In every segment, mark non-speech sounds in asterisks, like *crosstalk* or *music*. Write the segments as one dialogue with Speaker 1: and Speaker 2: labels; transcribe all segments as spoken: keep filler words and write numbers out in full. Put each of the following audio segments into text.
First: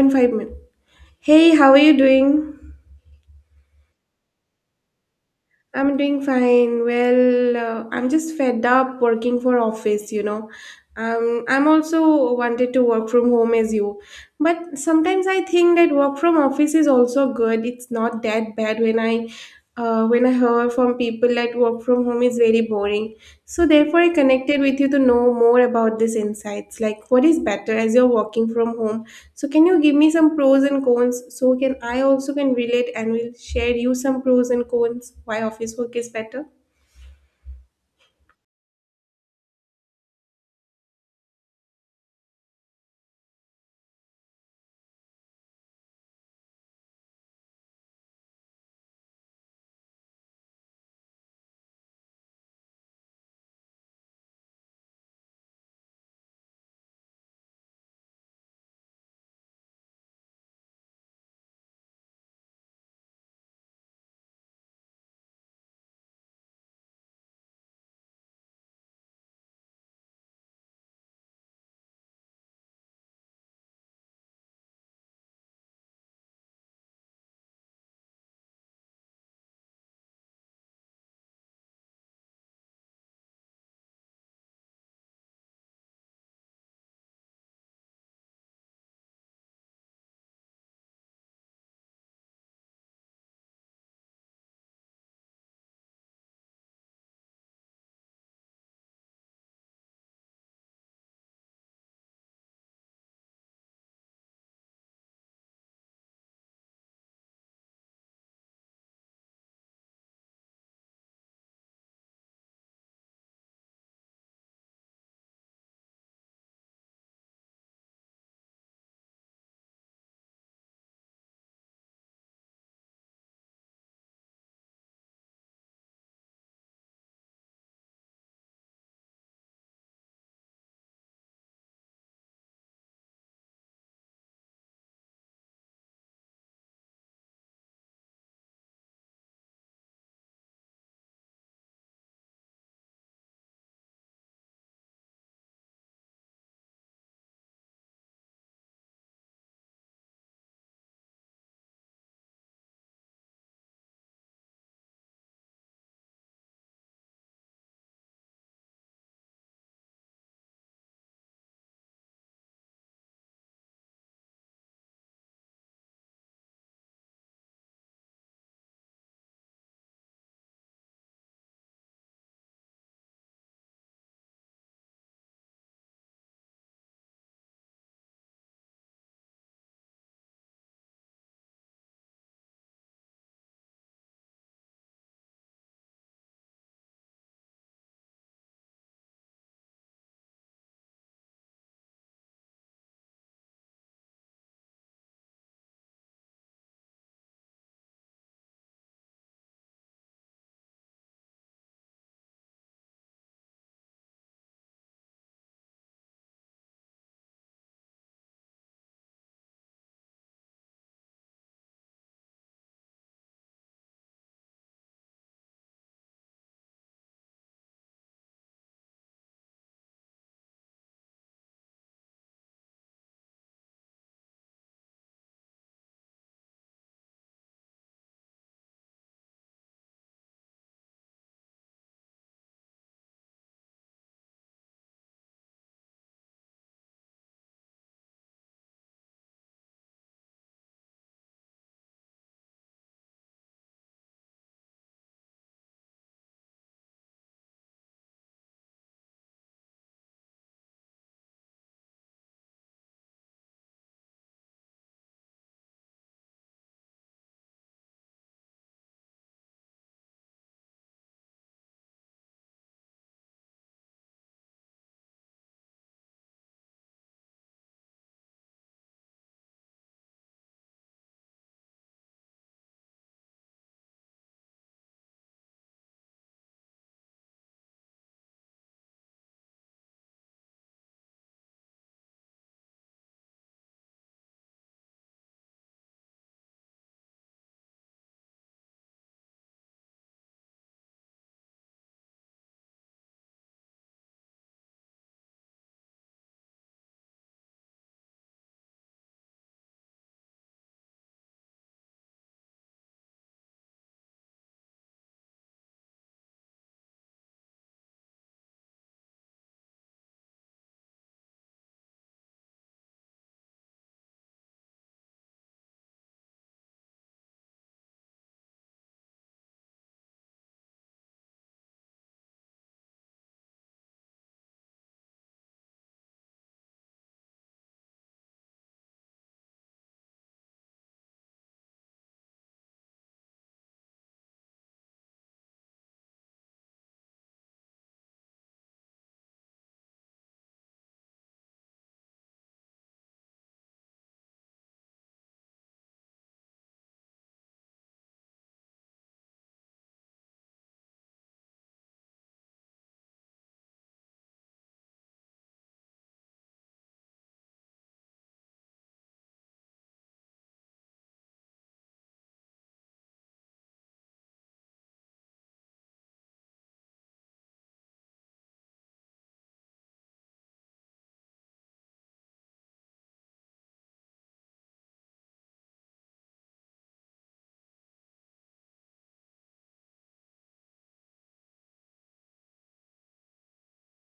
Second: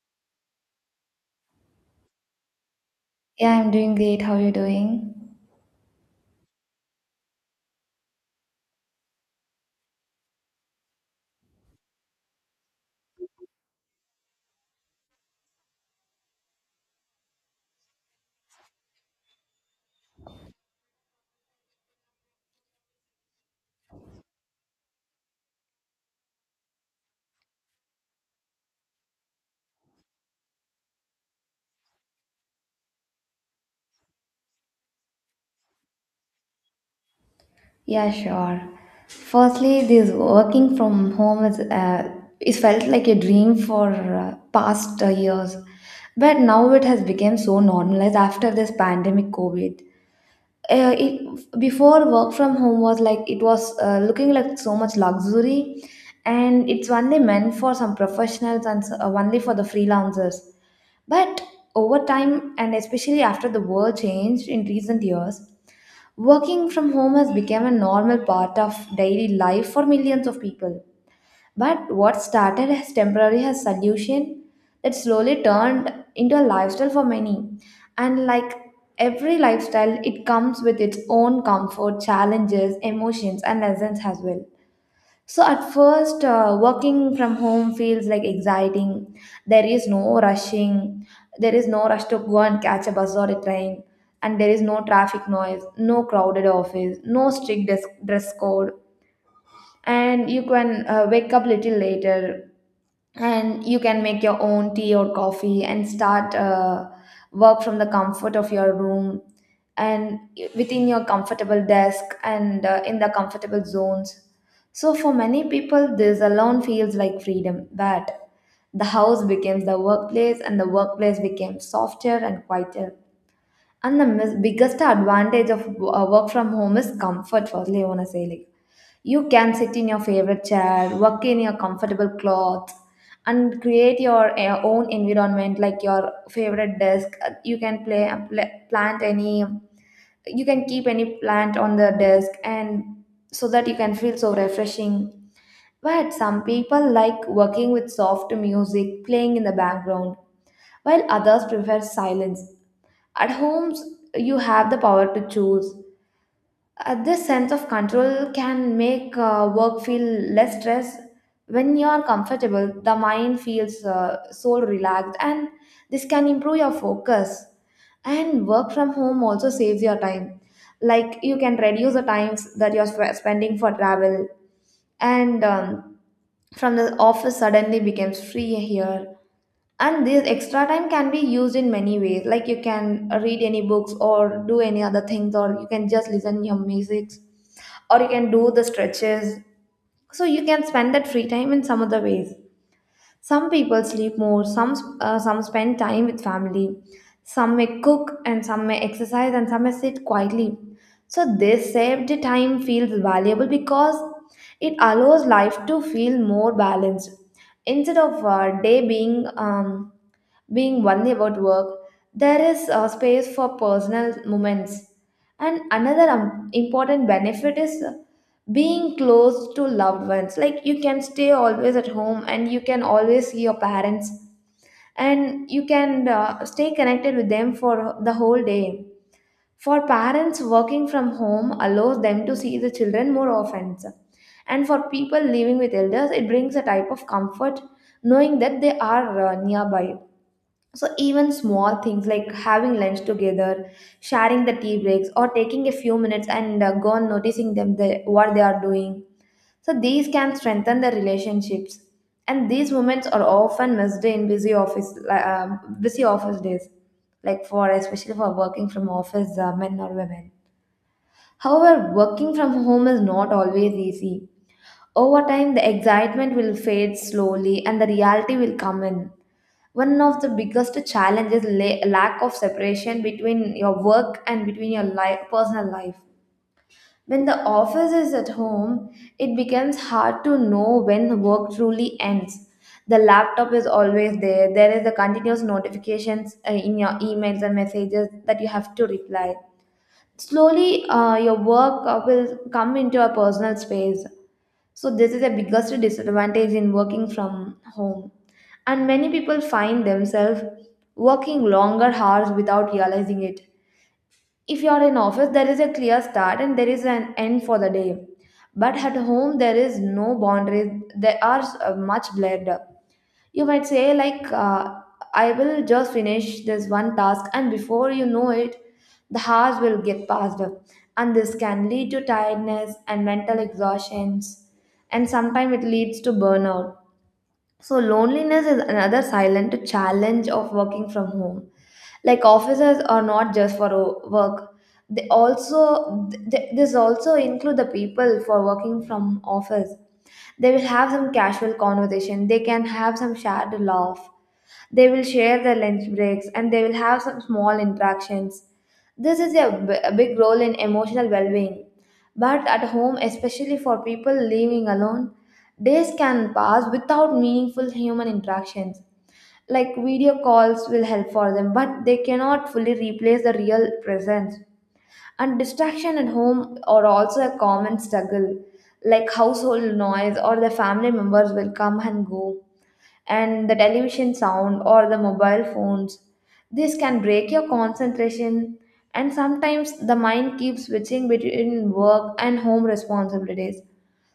Speaker 1: Point five minutes. Hey, how are you doing?
Speaker 2: Yeah, I'm doing great. How are you doing?
Speaker 1: I'm doing fine. Well, uh, I'm just fed up working for office, you know. Um, I'm also wanted to work from home as you. But sometimes I think that work from office is also good. It's not that bad when I uh, when I hear from people that work from home is very boring. So, therefore, I connected with you to know more about these insights. Like, what is better as you're working from home? So, can you give me some pros and cons? So, can I also can relate and will share you some pros and cons why office work is better?
Speaker 2: Yeah, sure. Firstly, this working from home is uh, it felt like a dream for uh, past uh, years, but now it has become so normalized after this pandemic COVID. Uh, it, before work from home was like it was uh, looking like so much luxury, and it's only meant for some professionals and s- uh, only for the freelancers. But over time, and especially after the world changed in recent years, working from home has become a normal part of daily life for millions of people. But what started as temporary as solution that slowly turned into a lifestyle for many. And like every lifestyle, it comes with its own comfort, challenges, emotions, and lessons as well. So at first, uh, working from home feels like exciting. There is no rushing. There is no rush to go and catch a bus or a train. And there is no traffic noise, no crowded office, no strict dress, dress code. And you can uh, wake up little later, and you can make your own tea or coffee and start uh, work from the comfort of your room, and within your comfortable desk and uh, in the comfortable zones. So for many people this alone feels like freedom, but the house becomes the workplace and the workplace becomes softer and quieter. And the mis- biggest advantage of uh, work from home is comfort. Firstly I want to say, like, you can sit in your favorite chair, work in your comfortable clothes, and create your uh, own environment, like your favorite desk. Uh, You can play, pla- plant any, you can keep any plant on the desk, and so that you can feel so refreshing. But some people like working with soft music playing in the background, while others prefer silence. At homes, you have the power to choose. Uh, this sense of control can make uh, work feel less stress. When you are comfortable, the mind feels uh, so relaxed, and this can improve your focus. And work from home also saves your time. Like you can reduce the times that you're sp- spending for travel, and um, from the office suddenly becomes free here. And this extra time can be used in many ways, like you can read any books or do any other things, or you can just listen your music, or you can do the stretches. So you can spend that free time in some other ways. Some people sleep more, some uh, some spend time with family, some may cook and some may exercise and some may sit quietly. So this saved time feels valuable because it allows life to feel more balanced. Instead of uh, day being um, being only about work, there is uh, space for personal moments. And another um, important benefit is uh, being close to loved ones. Like you can stay always at home and you can always see your parents, and you can uh, stay connected with them for the whole day. For parents, working from home allows them to see the children more often. And for people living with elders, it brings a type of comfort knowing that they are uh, nearby. So, even small things like having lunch together, sharing the tea breaks, or taking a few minutes and uh, go on noticing them the, what they are doing. So, these can strengthen the relationships. And these moments are often missed in busy office, li- um busy office days, like for especially for working from office uh, men or women. However, working from home is not always easy. Over time, the excitement will fade slowly, and the reality will come in. One of the biggest challenges, la- lack of separation between your work and between your life, personal life. When the office is at home, it becomes hard to know when work truly ends. The laptop is always there. There is the continuous notifications uh, in your emails and messages that you have to reply. Slowly uh, your work uh, will come into a personal space. So this is the biggest disadvantage in working from home. And many people find themselves working longer hours without realizing it. If you are in office, there is a clear start and there is an end for the day. But at home, there is no boundaries. They are uh, much blurred. You might say, like, uh, I will just finish this one task, and before you know it, the hours will get passed up. And this can lead to tiredness and mental exhaustions, and sometimes it leads to burnout. So loneliness is another silent challenge of working from home. Like offices are not just for o- work. They also th- this also include the people for working from office. They will have some casual conversation. They can have some shared laugh. They will share their lunch breaks and they will have some small interactions. This is a b- a big role in emotional well being. But at home, especially for people living alone, days can pass without meaningful human interactions. Like video calls will help for them, but they cannot fully replace the real presence. And distraction at home are also a common struggle, like household noise or the family members will come and go, and the television sound or the mobile phones. This can break your concentration, and sometimes the mind keeps switching between work and home responsibilities.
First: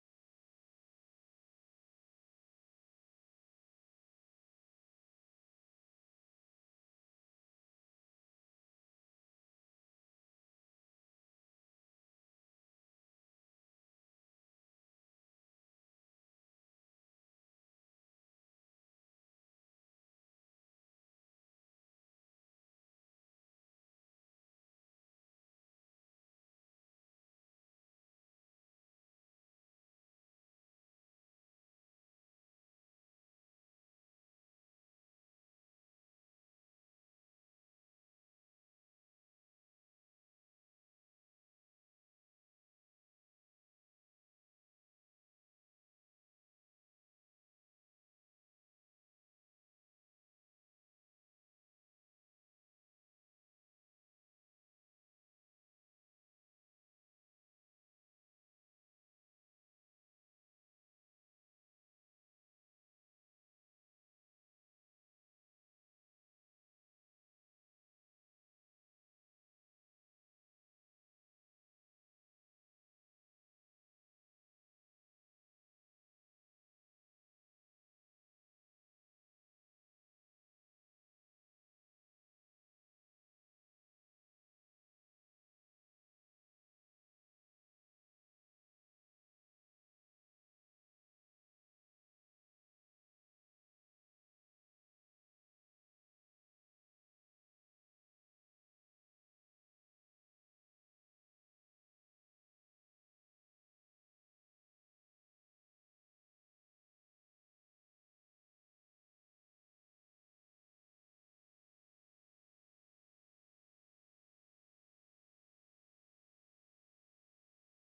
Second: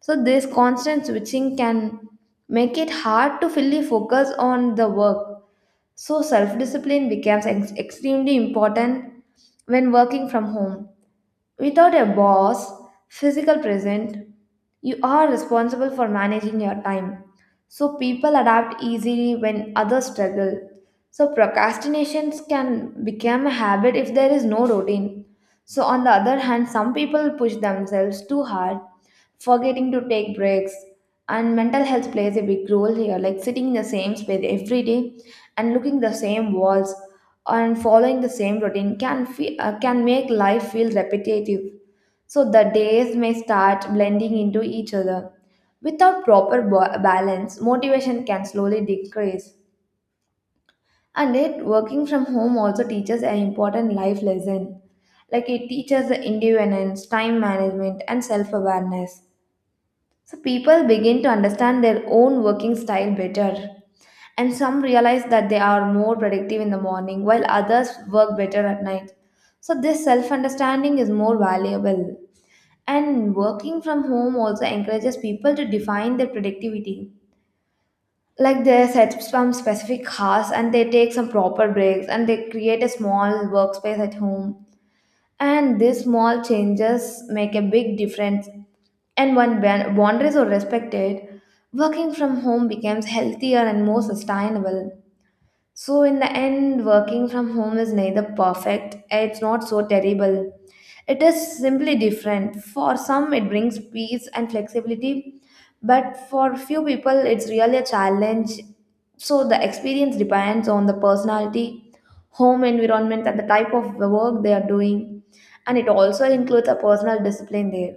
Speaker 2: So, this constant switching can make it hard to fully focus on the work. So, self discipline becomes ex- extremely important when working from home. Without a boss, physical present, you are responsible for managing your time. So people adapt easily when others struggle. So procrastinations can become a habit if there is no routine. So on the other hand, some people push themselves too hard, forgetting to take breaks. And mental health plays a big role here, like sitting in the same space every day and looking the same walls and following the same routine can fe- uh, can make life feel repetitive. So the days may start blending into each other without proper ba- balance. Motivation can slowly decrease. And yet working from home also teaches an important life lesson, like it teaches the independence, time management and self awareness. So people begin to understand their own working style better. And some realize that they are more productive in the morning while others work better at night. So this self understanding is more valuable. And working from home also encourages people to define their productivity. Like they set some specific hours and they take some proper breaks and they create a small workspace at home. And these small changes make a big difference, and when ban- boundaries are respected, working from home becomes healthier and more sustainable. So, in the end, working from home is neither perfect, it's not so terrible. It is simply different. For some, it brings peace and flexibility, but for few people, it's really a challenge. So, the experience depends on the personality, home environment, and the type of work they are doing, and it also includes a personal discipline there.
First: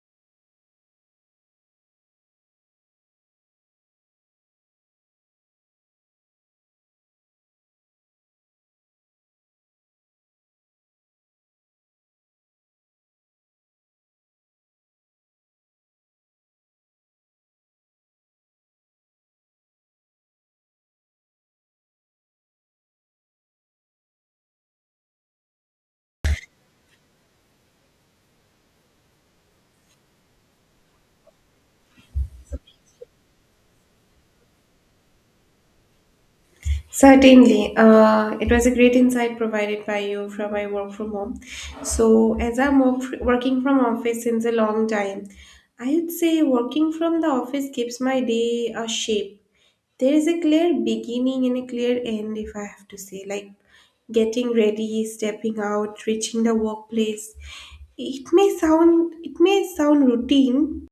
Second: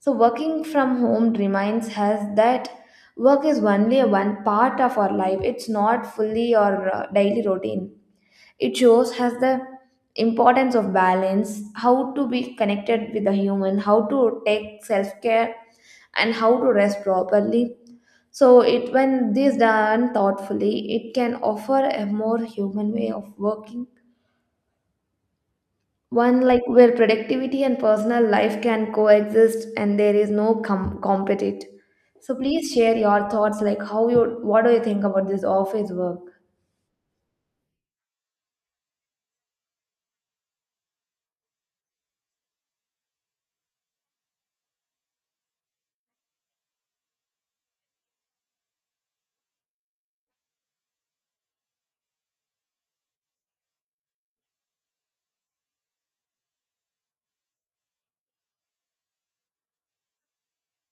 Speaker 2: So working from home reminds us that work is only a one part of our life. It's not fully our uh, daily routine. It shows us the importance of balance, how to be connected with the human, how to take self-care and how to rest properly. So it when this done thoughtfully, it can offer a more human way of working, one like where productivity and personal life can coexist and there is no com- compete. So please share your thoughts, like how you what do you think about this office work?
Speaker 1: Certainly, uh, it was a great insight provided by you from my work from home. So, as I'm work, working from office since a long time, I would say working from the office gives my day a shape. There is a clear beginning and a clear end, if I have to say. Like getting ready, stepping out, reaching the workplace, it may sound it may sound routine,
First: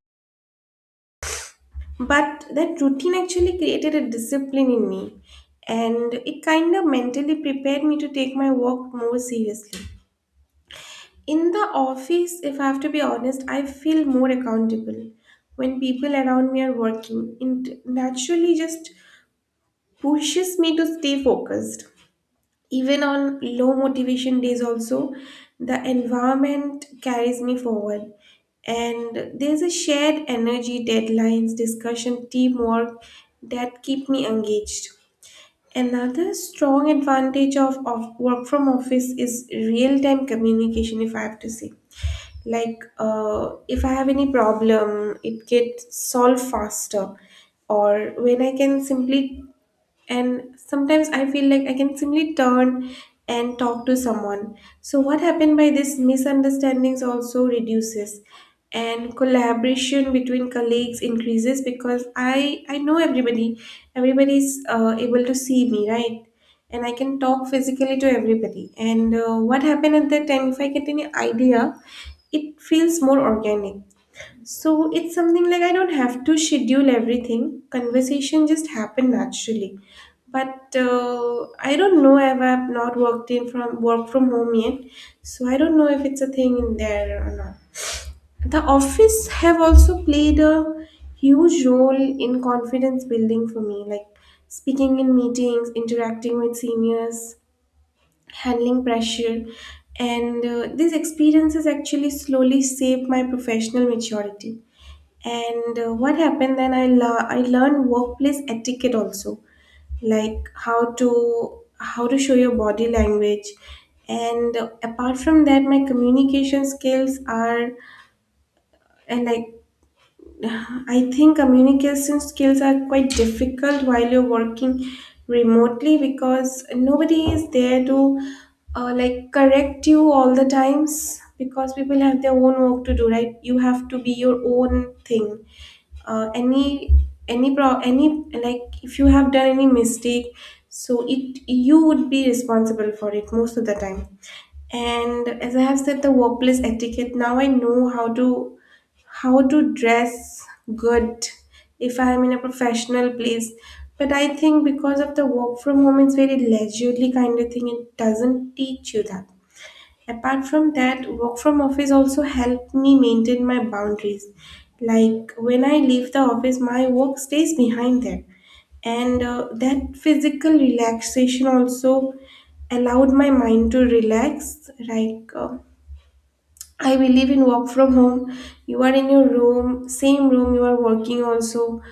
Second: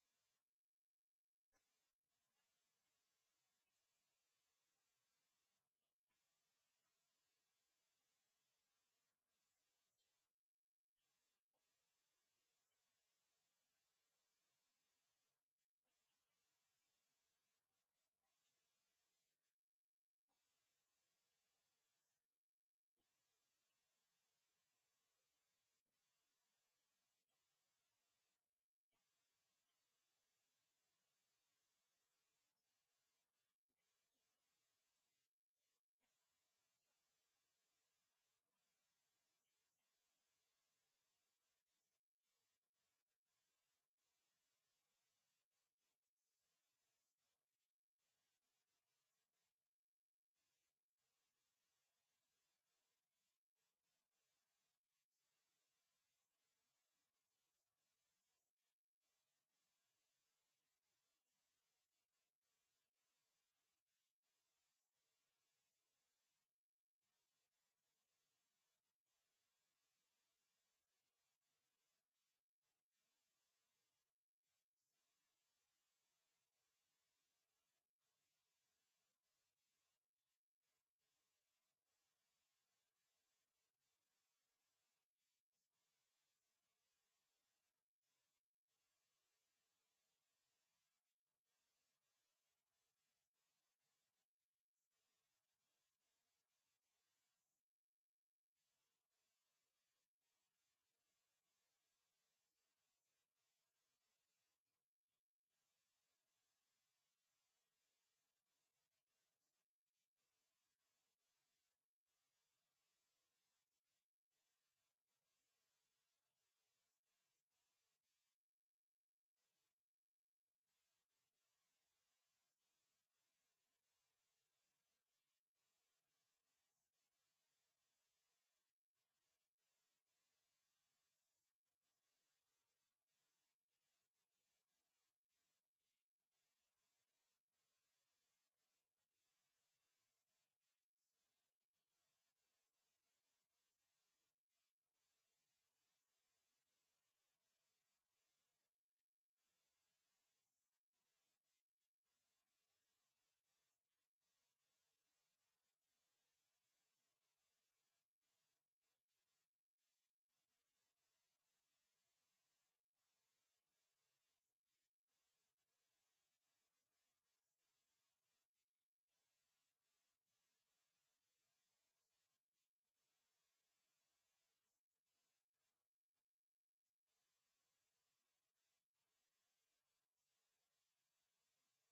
Speaker 1: but that routine actually created a discipline in me, and it kind of mentally prepared me to take my work more seriously. In the office, if I have to be honest, I feel more accountable. When people around me are working, it naturally just pushes me to stay focused. Even on low motivation days, also, the environment carries me forward. And there's a shared energy, deadlines, discussion, teamwork that keep me engaged. Another strong advantage of, of work from office is real time communication, if I have to say. Like, uh, if I have any problem, it gets solved faster. Or when I can simply and sometimes I feel like I can simply turn and talk to someone. So what happened by this, misunderstandings also reduces, and collaboration between colleagues increases because i i know everybody. Everybody is uh, able to see me, right, and I can talk physically to everybody. And uh, what happened at that time, if I get any idea, it feels more organic. So it's something like I don't have to schedule everything. Conversation just happen naturally. But uh, I don't know if I've not worked in from work from home yet, so I don't know if it's a thing in there or not. The office have also played a huge role in confidence building for me, like speaking in meetings, interacting with seniors, handling pressure, and uh, these experiences actually slowly shape my professional maturity. And uh, what happened then? I lear- I learned workplace etiquette also, like how to how to show your body language. And uh, apart from that, my communication skills are. And like *sighs* I think communication skills are quite difficult while you're working remotely because nobody is there to uh, like correct you all the times, because people have their own work to do, right? You have to be your own thing. Uh, any any pro any Like if you have done any mistake, so it, you would be responsible for it most of the time. And as I have said, the workplace etiquette, now I know how to how to dress good if I am in a professional place. But I think because of the work from home, it's very leisurely kind of thing. It doesn't teach you that. Apart from that, work from office also helped me maintain my boundaries. Like when I leave the office, my work stays behind there. And uh, that physical relaxation also allowed my mind to relax. Like uh, I believe in work from home, you are in your room, same room you are working also.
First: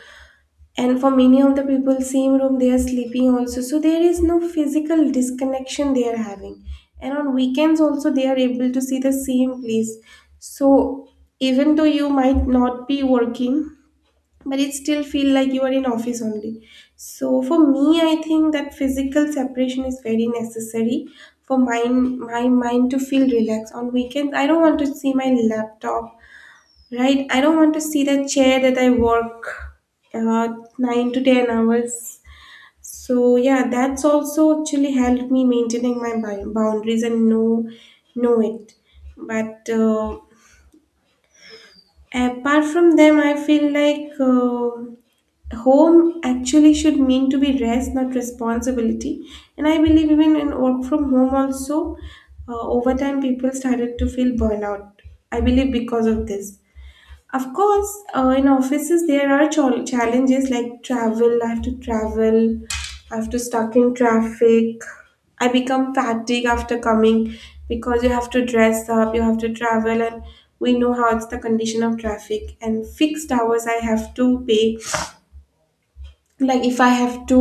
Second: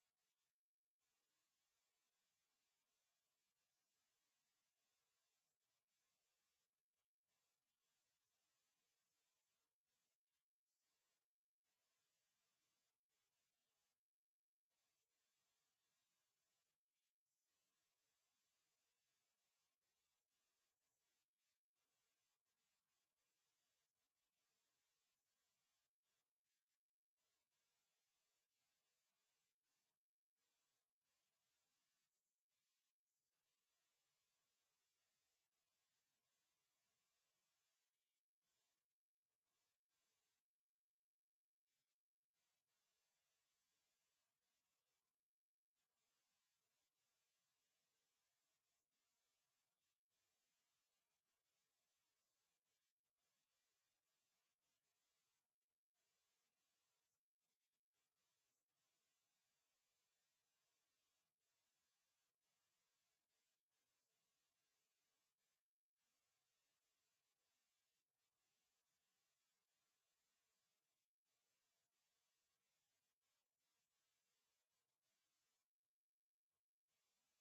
Speaker 1: And for many of the people, same room they are sleeping also. So there is no physical disconnection they are having. And on weekends also they are able to see the same place. So even though you might not be working, but it still feel like you are in office only. So for me, I think that physical separation is very necessary for my my mind to feel relaxed. On weekends, I don't want to see my laptop, right? I don't want to see the chair that I work uh, nine to ten hours. So yeah, that's also actually helped me maintaining my bou- boundaries and know know it. But uh, apart from them, I feel like uh, home actually should mean to be rest, not responsibility. And I believe even in work from home also, uh, over time people started to feel burnout, I believe, because of this. Of course, uh, in offices there are chal- challenges like travel. I have to travel, I have to stuck in traffic, I become fatigued after coming, because you have to dress up, you have to travel, and we know how it's the condition of traffic. And fixed hours I have to pay. Like if I have to,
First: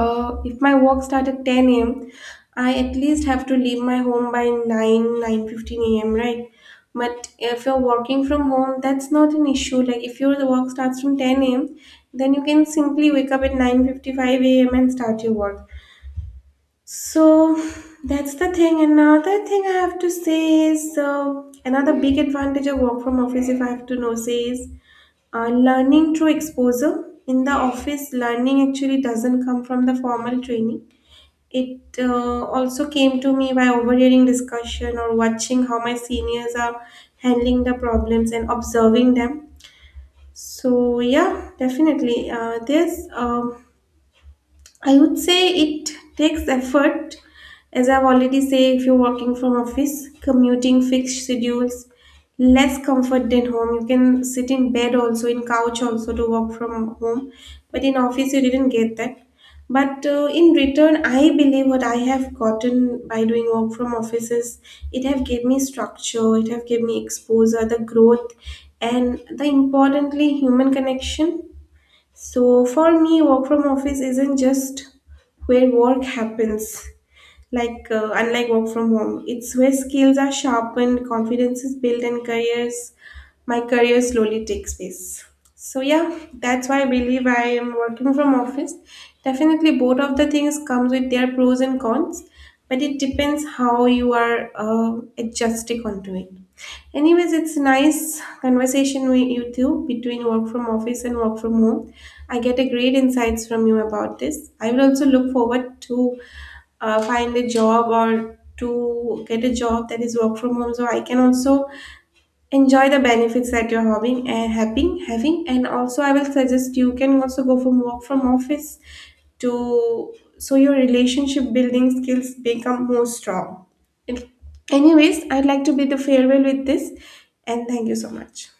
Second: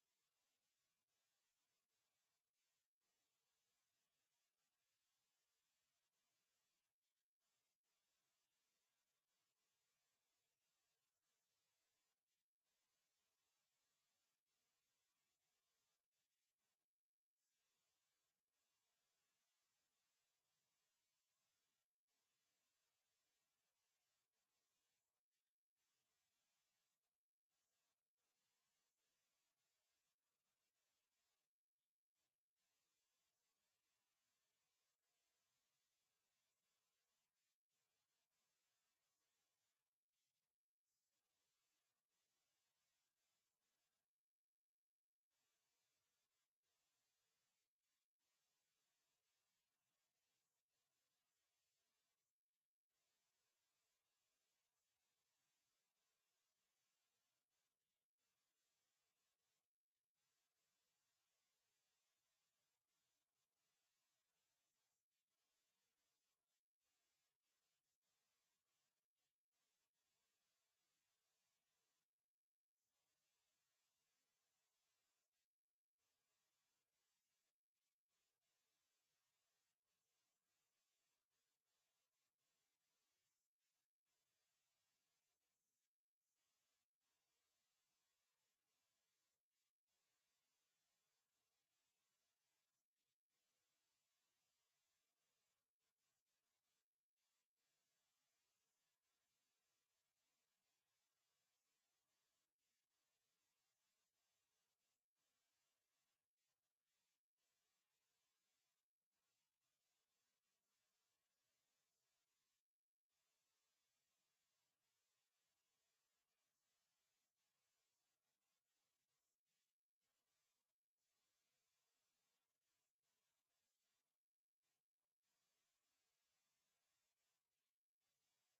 Speaker 1: uh, if my work start at ten a m, I at least have to leave my home by 9 nine fifteen a m, right? But if you're working from home, that's not an issue. Like if your work starts from ten a m, then you can simply wake up at nine fifty-five a m and start your work. So that's the thing. And another thing I have to say is, uh, another big advantage of work from office, if I have to know, say, is uh, learning through exposure. In the office, learning actually doesn't come from the formal training. It uh, also came to me by overhearing discussion or watching how my seniors are handling the problems and observing them. So yeah, definitely. Uh, there's um, I would say it takes effort. As I've already said, if you're working from office, commuting, fixed schedules, less comfort than home. You can sit in bed also, in couch also to work from home. But in office, you didn't get that. But uh, in return, I believe what I have gotten by doing work from offices, it have gave me structure, it have gave me exposure, the growth, and the importantly human connection. So for me, work from office isn't just where work happens, like uh, unlike work from home. It's where skills are sharpened, confidence is built, and careers, my career slowly takes place. So yeah, that's why I believe I am working from office. Definitely, both of the things comes with their pros and cons, but it depends how you are uh, adjusting onto it. Anyways, it's nice conversation with you two between work from office and work from home. I get a great insights from you about this. I will also look forward to uh, find a job or to get a job that is work from home, so I can also enjoy the benefits that you're having, and having having and also I will suggest you can also go from work from office to, so your relationship building skills become more strong. Anyways, I'd like to bid the farewell with this, and thank you so much.